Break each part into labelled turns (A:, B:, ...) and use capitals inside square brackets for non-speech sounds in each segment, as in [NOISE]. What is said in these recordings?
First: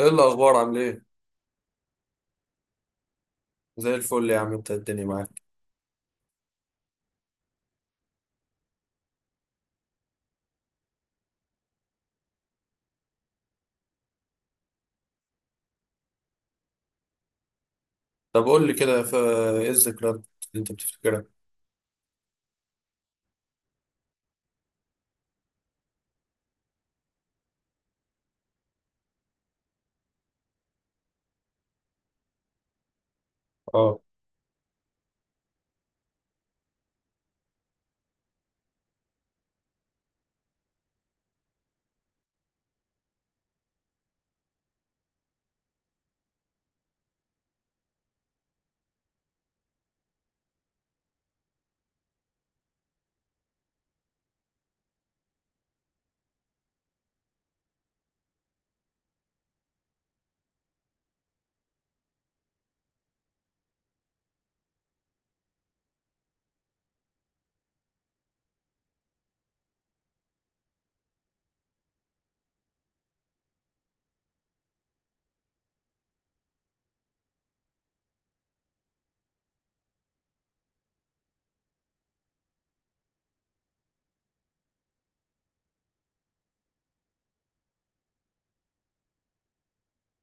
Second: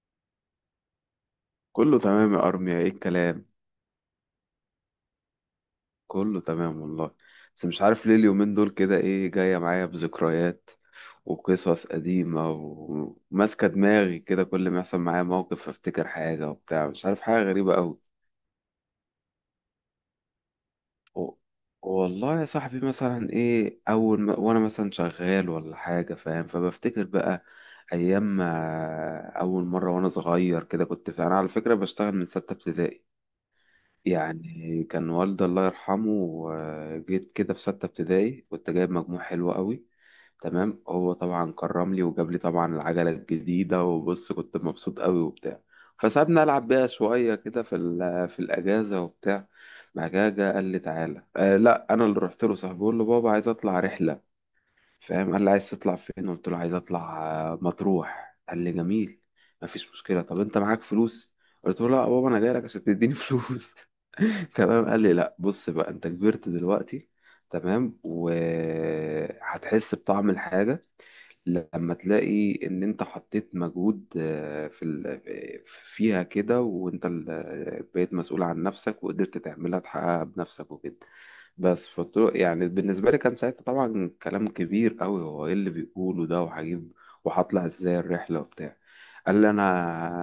A: ايه الاخبار؟ عامل ايه؟
B: كله تمام يا ارميا، ايه الكلام؟
A: زي الفل يا عم، انت الدنيا معاك.
B: كله تمام والله. بس مش عارف ليه اليومين دول كده ايه جايه معايا بذكريات وقصص قديمه وماسكه دماغي كده، كل ما يحصل معايا موقف افتكر حاجه وبتاع، مش عارف، حاجه غريبه قوي.
A: طب قول لي كده، ايه الذكريات اللي انت بتفتكرها؟
B: و- والله يا صاحبي مثلا ايه اول ما وانا مثلا شغال ولا حاجه فاهم، فبفتكر بقى ايام ما اول مره وانا صغير كده، كنت فاهم انا على فكره بشتغل من سته ابتدائي.
A: اه،
B: يعني كان والدي الله يرحمه، جيت كده في ستة ابتدائي كنت جايب مجموع حلو قوي. تمام، هو طبعا كرم لي وجاب لي طبعا العجلة الجديدة، وبص كنت مبسوط قوي وبتاع. فسابني ألعب بيها شوية كده في في الأجازة وبتاع. بعد كده جه قال لي تعالى، لا أنا اللي رحت له صاحبي، بقول له بابا عايز أطلع رحلة، فاهم؟ قال لي عايز تطلع فين؟ قلت له عايز أطلع، مطروح. قال لي جميل، مفيش مشكلة، طب أنت معاك فلوس؟ قلت له لا يا بابا، أنا جاي لك عشان تديني [LAUGHS] فلوس. [LAUGHS] تمام، قال لي لا بص بقى انت كبرت دلوقتي، تمام، وهتحس بطعم الحاجة لما تلاقي ان انت حطيت مجهود آه، في ال... آه، فيها كده، وانت ال... آه، بقيت مسؤول عن نفسك وقدرت تعملها تحققها بنفسك وكده. بس فطرق يعني، بالنسبة لي كان ساعتها طبعا كلام كبير قوي، هو ايه اللي بيقوله ده، وهجيب وهطلع ازاي الرحلة وبتاع. قال لي انا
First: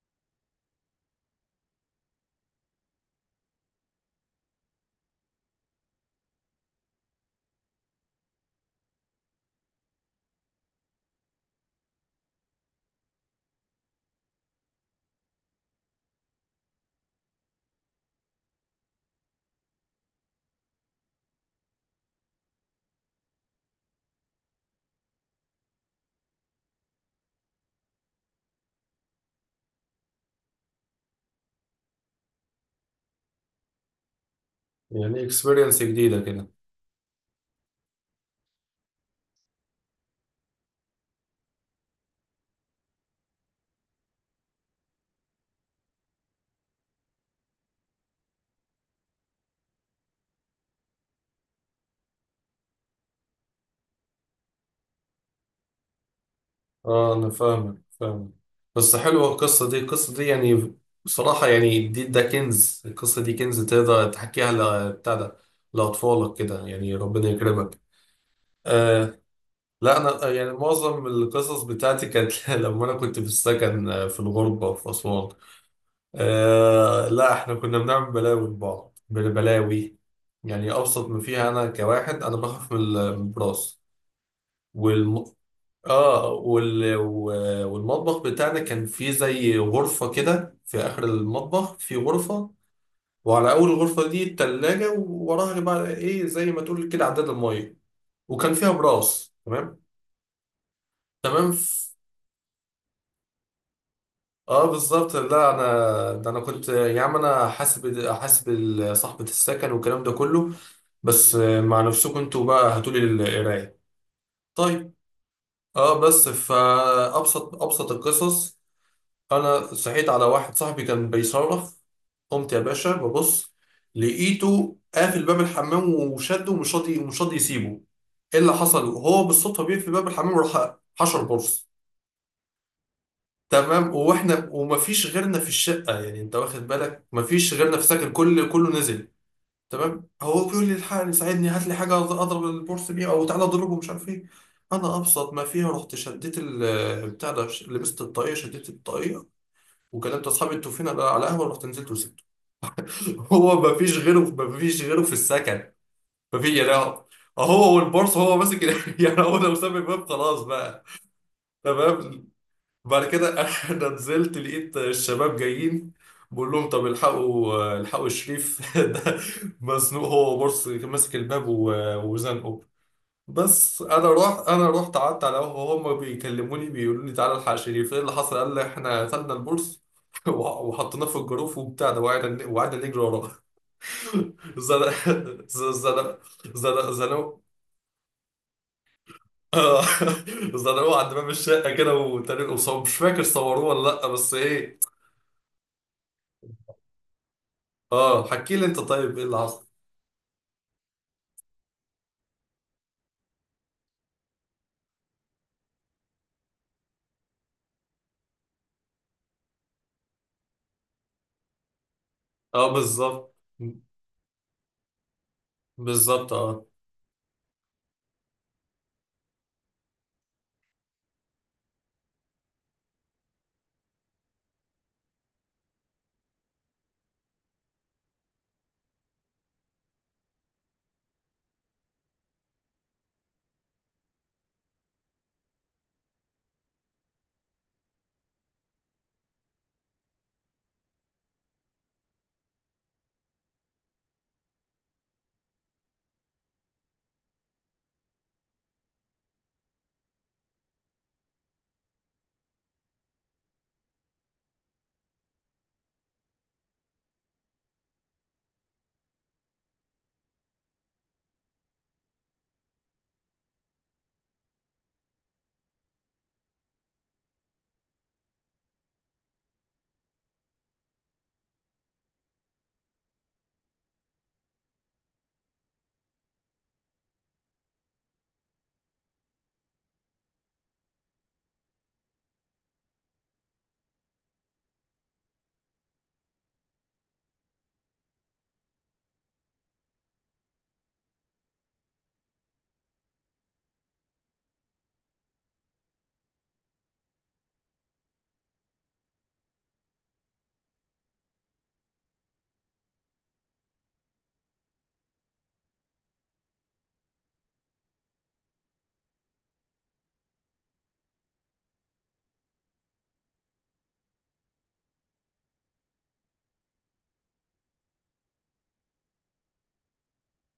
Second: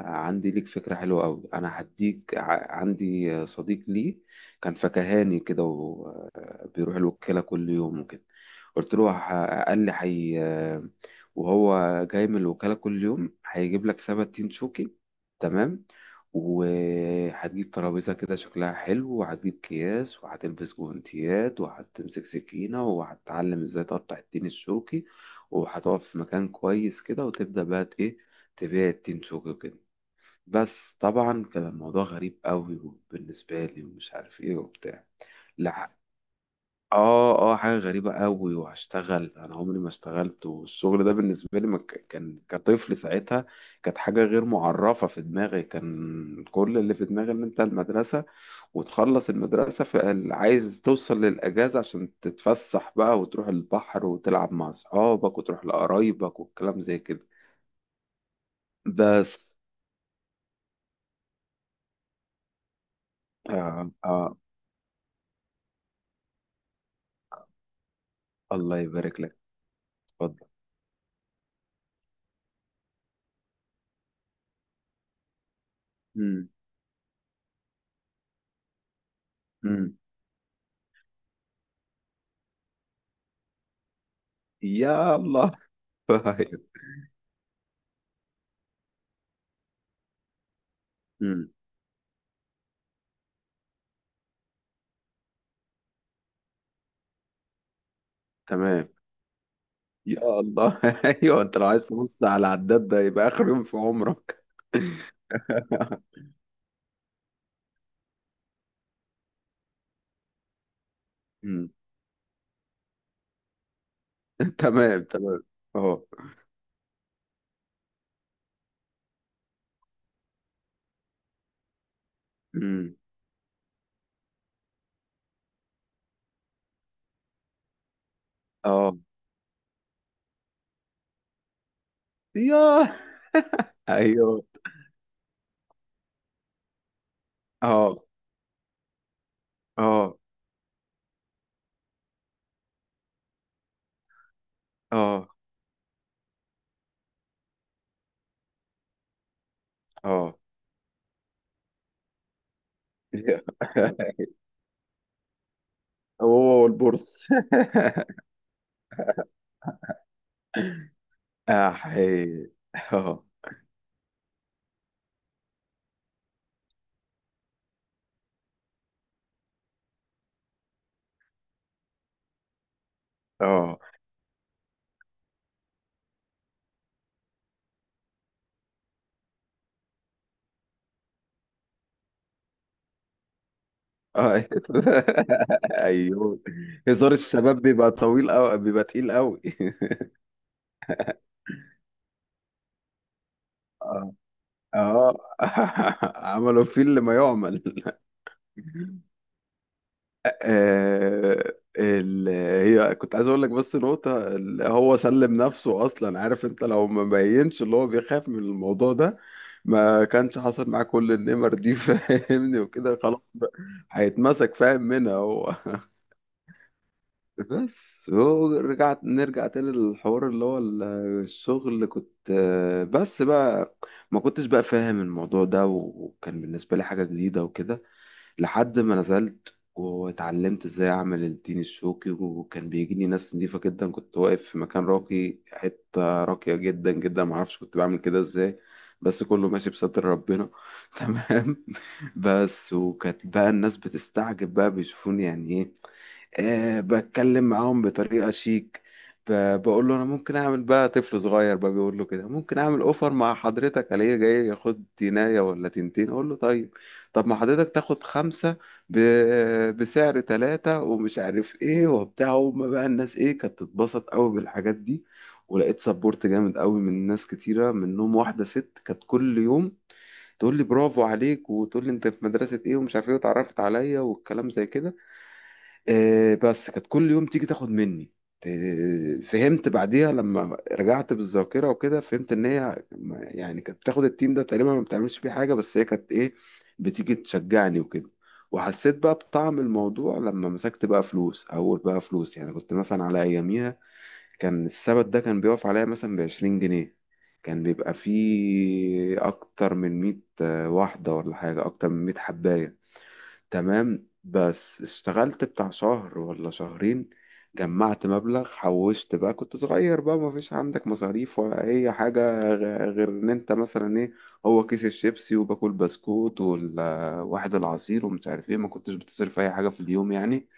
B: عندي ليك فكرة حلوة قوي، انا هديك عندي صديق لي كان فكهاني كده، وبيروح الوكالة كل يوم وكده. قلت له قال لي حي، وهو جاي من الوكالة كل يوم هيجيب لك سبت تين شوكي، تمام، وهتجيب ترابيزة كده شكلها حلو، وهتجيب أكياس، وهتلبس جوانتيات، وهتمسك سكينة، وهتتعلم ازاي تقطع التين الشوكي، وهتقف في مكان كويس كده وتبدأ بقى ت- ايه تبيع التين شوكي كده. بس طبعا كان الموضوع غريب قوي بالنسبة لي ومش عارف ايه وبتاع.
A: يعني اكسبيرينس
B: لا،
A: جديدة كده.
B: اه اه، حاجة غريبة قوي، وهشتغل انا عمري ما اشتغلت، والشغل ده بالنسبة لي ما كان كطفل ساعتها، كانت حاجة غير معرفة في دماغي. كان كل اللي في دماغي ان انت المدرسة وتخلص المدرسة، فعايز توصل للأجازة عشان تتفسح بقى وتروح البحر وتلعب مع اصحابك وتروح لقرايبك والكلام زي
A: اه
B: كده.
A: انا فاهمك فاهمك. بس حلوة
B: بس،
A: القصة دي يعني. بصراحة يعني ده كنز، القصة دي كنز،
B: آه
A: تقدر
B: آه.
A: تحكيها بتاع ده، لأطفالك كده، يعني ربنا يكرمك.
B: الله يبارك
A: آه،
B: لك.
A: لا. انا
B: اتفضل.
A: يعني معظم القصص بتاعتي كانت [LAUGHS] لما انا كنت في السكن، في الغربة في أسوان.
B: امم.
A: آه لا، احنا كنا بنعمل بلاوي لبعض، بلاوي.
B: امم.
A: يعني ابسط ما فيها، انا كواحد انا بخاف من البراس. والم...
B: يلا. [LAUGHS] أيوة.
A: والمطبخ بتاعنا كان فيه زي غرفة كده، في اخر
B: امم.
A: المطبخ في غرفة. وعلى اول غرفة دي التلاجة، ووراها بقى ايه، زي ما تقول كده، عداد المية، وكان فيها
B: تمام.
A: براس. تمام.
B: يا الله. [LAUGHS] ايوه،
A: تمام.
B: انت لو عايز تبص على العداد ده يبقى اخر يوم في عمرك.
A: اه بالظبط.
B: [LAUGHS]
A: لا انا ده، انا كنت يا عم، انا حاسب حاسب صاحبة السكن والكلام ده كله، بس
B: مم.
A: مع نفسكم انتوا بقى هاتولي القراية. طيب.
B: تمام تمام.
A: اه
B: اه.
A: بس فأبسط أبسط القصص، أنا صحيت على واحد صاحبي كان بيصرخ. قمت يا باشا
B: مم.
A: ببص، لقيته قافل باب الحمام وشده، ومش راضي ومش راضي يسيبه. ايه اللي حصل؟
B: اه.
A: هو بالصدفة بيقفل باب الحمام وراح حشر برص.
B: يا.
A: تمام،
B: ايوه.
A: واحنا ومفيش غيرنا في الشقة، يعني انت واخد بالك، مفيش غيرنا في
B: اه
A: سكن، كله نزل. تمام،
B: اه
A: هو بيقول لي: الحقني ساعدني، هات لي حاجه اضرب البورس بيها، او تعالى اضربه، مش عارف ايه. انا
B: اه
A: ابسط ما فيها رحت شديت بتاع ده، لبست الطاقيه، شديت الطاقيه، وكلمت
B: اه.
A: اصحابي: انتوا فين؟ انا على قهوه. رحت نزلت وسبته. [LAUGHS] هو ما فيش غيره،
B: [LAUGHS]
A: ما فيش غيره في السكن. ما في
B: هو
A: يعني، هو،
B: والبورس.
A: هو
B: [LAUGHS]
A: والبورصه، هو ماسك [LAUGHS] يعني هو لو ساب الباب خلاص بقى.
B: احي.
A: تمام. بعد
B: اه
A: كده [LAUGHS] انا نزلت، لقيت الشباب جايين، بقول لهم: طب الحقوا الحقوا شريف [LAUGHS] ده مزنوق، هو بص ماسك الباب وزنقه.
B: اه.
A: بس انا رحت، قعدت على قهوه. هم بيكلموني، بيقولوا لي: تعالى الحق شريف، ايه اللي حصل؟ قال لي: احنا خدنا البورس [LAUGHS] وحطيناه في الجروف وبتاع ده، وقعدنا، نجري وراه.
B: آه.
A: [LAUGHS] زنق،
B: [LAUGHS]
A: زنق،
B: ايوه،
A: زنق،
B: هزار
A: زنق.
B: الشباب بيبقى طويل قوي، بيبقى تقيل قوي. [LAUGHS]
A: [LAUGHS] زنقوه عند باب الشقه كده وتريقوا، مش فاكر صوروه ولا لا،
B: اه
A: بس ايه.
B: اه. [LAUGHS] عملوا فيه اللي ما يعمل.
A: اه حكي لي انت،
B: [LAUGHS]
A: طيب ايه اللي حصل؟
B: آه، ال... هي كنت عايز اقول لك بس نقطة هو سلم نفسه اصلا، عارف انت لو ما بينش اللي هو بيخاف من الموضوع ده، ما كانش حصل معاه كل النمر دي. [LAUGHS] فاهمني؟
A: اه
B: وكده خلاص
A: بالظبط.
B: بقى، هيتمسك، فاهم منها هو.
A: بالظبط اه.
B: بس هو رجعت، نرجع تاني للحوار اللي هو الشغل اللي كنت، بس بقى ما كنتش بقى فاهم الموضوع ده، وكان بالنسبة لي حاجة جديدة وكده، لحد ما نزلت واتعلمت ازاي اعمل التين الشوكي، وكان بيجيني ناس نضيفة جدا، كنت واقف في مكان راقي، حتة راقية جدا جدا، معرفش كنت بعمل كده ازاي، بس كله ماشي بستر ربنا. [LAUGHS] تمام. بس، وكانت بقى الناس بتستعجب بقى بيشوفوني يعني ايه، بتكلم معاهم بطريقة شيك، بقول له انا ممكن اعمل بقى، طفل صغير بقى بيقول له كده ممكن اعمل اوفر مع حضرتك، عليه جاي ياخد تينايه ولا تنتين، اقول له طيب، طب ما حضرتك تاخد خمسة ب... بسعر تلاتة ومش عارف ايه وبتاع، وما بقى الناس ايه كانت تتبسط قوي بالحاجات دي. ولقيت سبورت جامد قوي من ناس كتيرة، منهم واحدة ست كانت كل يوم تقول لي برافو عليك، وتقول لي انت في مدرسة ايه ومش عارف ايه، واتعرفت عليا والكلام زي كده. بس كانت كل يوم تيجي تاخد مني، فهمت بعديها لما رجعت بالذاكرة وكده، فهمت ان هي يعني كانت بتاخد التين ده تقريبا ما بتعملش بيه حاجة، بس هي كانت ايه، بتيجي تشجعني وكده. وحسيت بقى بطعم الموضوع لما مسكت بقى فلوس، اول بقى فلوس يعني، كنت مثلا على اياميها كان السبت ده كان بيقف عليا مثلا بعشرين جنيه، كان بيبقى فيه اكتر من مية، واحدة ولا حاجة، اكتر من مية حباية، تمام. بس اشتغلت بتاع شهر ولا شهرين، جمعت مبلغ، حوشت بقى، كنت صغير بقى، ما فيش عندك مصاريف ولا اي حاجة، غير ان انت مثلا ايه، هو كيس الشيبسي وباكل بسكوت والواحد العصير ومش عارف ايه، ما كنتش بتصرف اي حاجة في اليوم يعني.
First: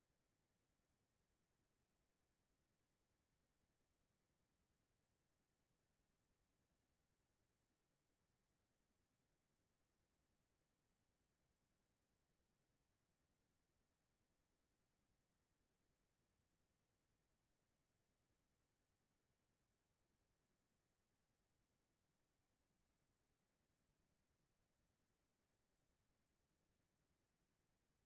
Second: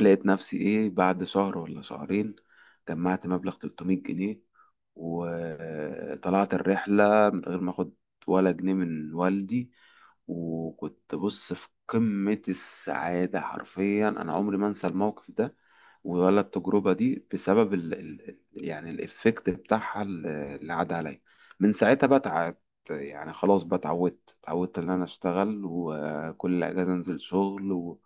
B: لقيت نفسي ايه بعد شهر ولا شهرين جمعت مبلغ 300 جنيه، وطلعت الرحلة من غير ما اخد ولا جنيه من والدي، وكنت بص في قمة السعادة حرفيا. انا عمري ما انسى الموقف ده ولا التجربة دي بسبب ال ال يعني الإفكت بتاعها اللي عدى عليا. من ساعتها بقى اتعب، يعني خلاص بقى اتعودت إن أنا أشتغل، وكل أجازة أنزل شغل،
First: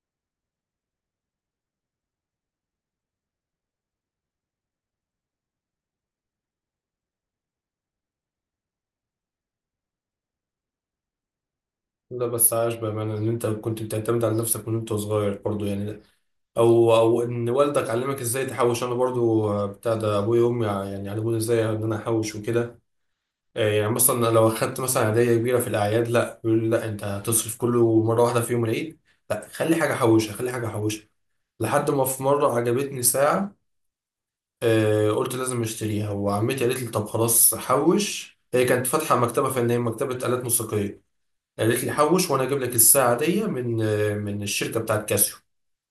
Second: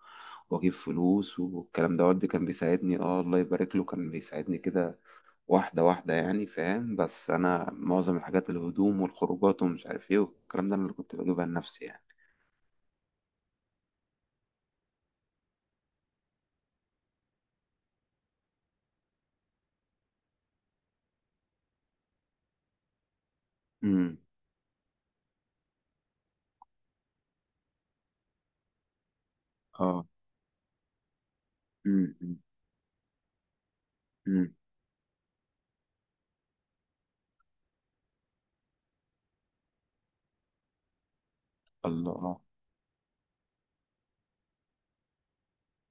B: واجيب فلوس والكلام ده. والدي كان بيساعدني، اه الله يبارك له، كان بيساعدني كده، واحدة واحدة يعني، فاهم؟ بس أنا معظم الحاجات، الهدوم والخروجات ومش عارف ايه والكلام ده، أنا اللي كنت بجيبها لنفسي يعني.
A: لا بس عاش، بامانه ان انت كنت بتعتمد على نفسك من وانت صغير برضو يعني. او ان والدك علمك ازاي تحوش. انا برضو بتاع ده، ابويا وامي، يعني علموني ازاي ان انا احوش وكده. يعني
B: امم.
A: مثلا لو اخدت مثلا هديه كبيره في الاعياد، لا يقول لي: لا انت هتصرف كله مره واحده في يوم العيد، لا خلي حاجه
B: اه.
A: احوشها، خلي حاجه احوشها. لحد ما
B: امم.
A: في
B: امم.
A: مره عجبتني ساعه،
B: أمم.
A: قلت لازم اشتريها، وعمتي قالت لي: طب خلاص حوش. هي كانت فاتحه مكتبه فنيه، مكتبه آلات موسيقيه. قالت لي:
B: الله.
A: حوش
B: آه.
A: وانا اجيب لك الساعه دي من، الشركه بتاعت كاسيو،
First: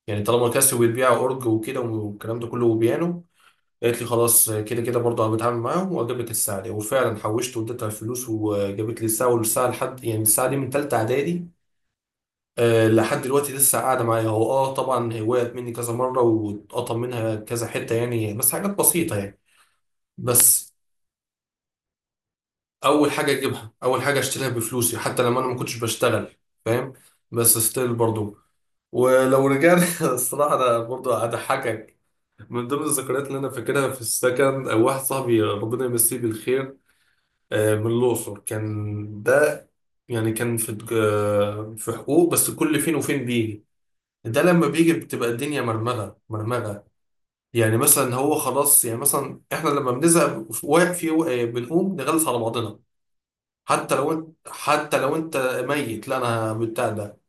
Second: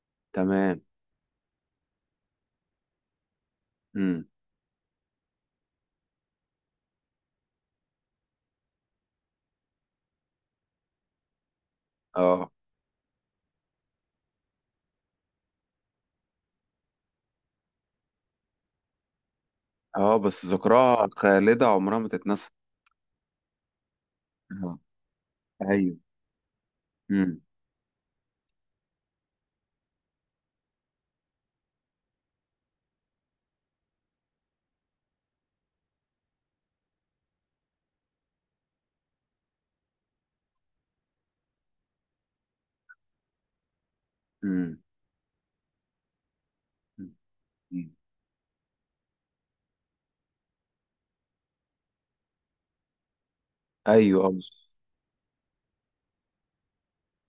A: يعني طالما كاسيو
B: تمام.
A: بتبيع اورج وكده والكلام ده كله وبيانو. قالت لي:
B: امم.
A: خلاص، كده كده برضه انا بتعامل معاهم واجيب لك الساعه دي. وفعلا حوشت واديتها الفلوس وجابت لي الساعه، والساعه لحد يعني الساعه دي من ثالثه اعدادي،
B: اه
A: لحد دلوقتي لسه قاعده معايا. هو طبعا هي وقعت مني كذا مره واتقطم منها كذا حته يعني، بس حاجات بسيطه يعني.
B: اه، بس
A: بس
B: ذكراها خالدة عمرها ما تتنسى.
A: اول حاجه اجيبها، اول حاجه اشتريها
B: اه.
A: بفلوسي حتى لما انا ما كنتش
B: ايوه.
A: بشتغل. فاهم.
B: امم.
A: بس ستيل برضو. ولو رجعنا [LAUGHS] الصراحه، انا برضو هضحكك. من ضمن الذكريات اللي انا فاكرها في السكن، واحد صاحبي، ربنا يمسيه بالخير، من الاقصر كان ده. يعني كان في حقوق، بس كل فين وفين بيجي. ده لما
B: امم.
A: بيجي بتبقى الدنيا مرمغه مرمغه.
B: أمم.
A: يعني
B: أمم.
A: مثلا هو خلاص، يعني مثلا احنا لما بنزهق بنقوم نغلس على بعضنا.
B: ايوه. اه،
A: حتى لو انت ميت، لا انا بتاع ده،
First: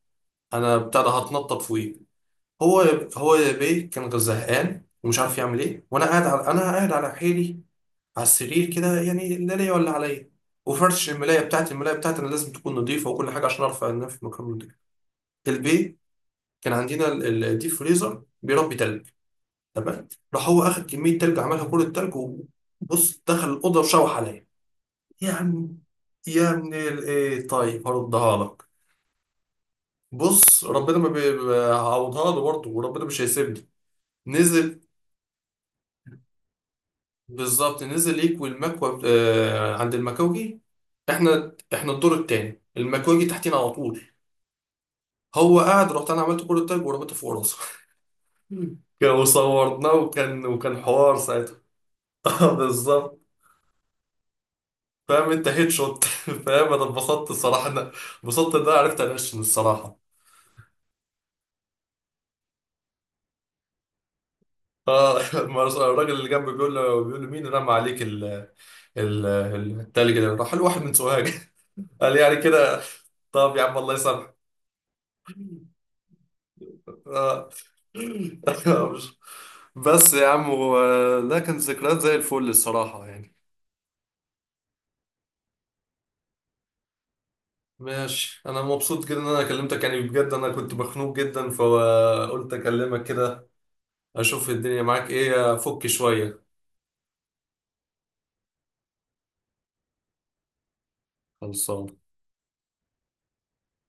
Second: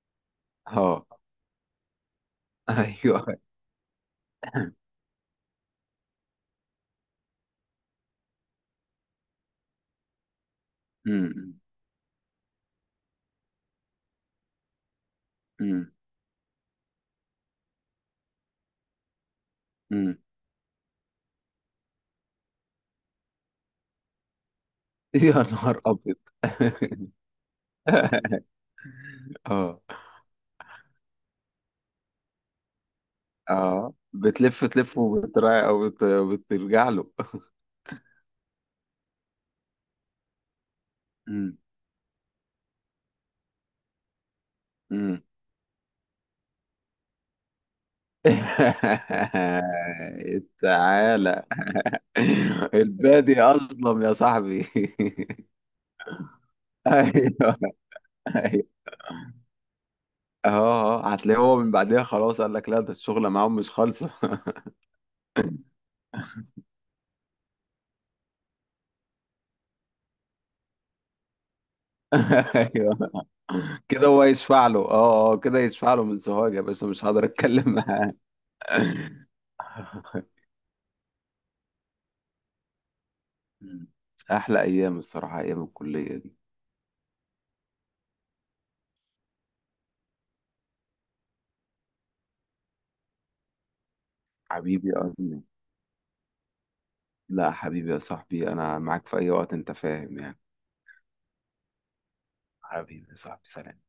A: انا بتاع
B: آه.
A: ده هتنطط فوقيه. هو
B: [LAUGHS]
A: هو
B: ايوه.
A: يا بيه كان زهقان ومش عارف يعمل ايه، وانا قاعد على، حيلي على السرير كده، يعني لا ليا ولا عليا، وفرش الملايه
B: امم.
A: بتاعتي، انا لازم تكون نظيفه وكل حاجه عشان ارفع النفس في مكان نضيف.
B: امم.
A: البيه كان عندنا الديب فريزر بيربي تلج. تمام.
B: أمم.
A: راح هو اخد كميه تلج، عملها كل التلج وبص دخل الاوضه وشوح عليا. يا
B: يا
A: عم،
B: نهار ابيض.
A: يا ابن
B: [LAUGHS]
A: الايه، طيب هردها لك.
B: [LAUGHS] اه
A: بص، ربنا، ما هعوضها له برضه، وربنا مش هيسيبني.
B: اه، بتلف
A: نزل.
B: تلف وبترا او بترجع له.
A: بالظبط نزل يكوي المكوى، عند المكوجي. احنا،
B: مم.
A: الدور التاني، المكوجي تحتينا على طول.
B: مم.
A: هو قاعد رحت انا عملت كل التاج ورميته فوق راسه. [LAUGHS]
B: [LAUGHS]
A: وصورناه، وكان، حوار
B: تعالى،
A: ساعتها. [LAUGHS] بالظبط.
B: البادي اظلم يا صاحبي.
A: فاهم انت، هيد شوت. [LAUGHS] فاهم، انا
B: [LAUGHS]
A: اتبسطت
B: ايوه.
A: الصراحه، انا اتبسطت ان انا
B: ايوه.
A: عرفت انشن الصراحه.
B: اه اه، هتلاقيه هو من بعدها خلاص قال لك لا ده الشغله معاهم مش خالصه. [LAUGHS]
A: اه [LAUGHS] ما رس- الراجل اللي جنبي بيقول له، مين رمى عليك ال، التلج ده؟ راح الواحد من سوهاج [LAUGHS] قال، يعني كده
B: ايوه
A: طب يا عم الله
B: كده، هو
A: يسامحك.
B: يشفع له، اه اه، كده يشفع له، من سوهاج يا باشا مش هقدر
A: آه.
B: اتكلم معاه.
A: [LAUGHS] مش- بس يا
B: [LAUGHS]
A: عم، ده كانت ذكريات زي الفل الصراحة يعني.
B: مم. احلى ايام الصراحه، ايام الكليه دي.
A: ماشي، انا مبسوط جدا ان انا كلمتك يعني بجد، انا كنت مخنوق جدا فقلت اكلمك كده، اشوف الدنيا
B: حبيبي يا
A: معاك
B: ارمي.
A: ايه، افك شوية.
B: لا حبيبي يا صاحبي، انا معاك في اي وقت، انت فاهم يعني.
A: خلصان.
B: حبيبي يا صاحبي، سلام.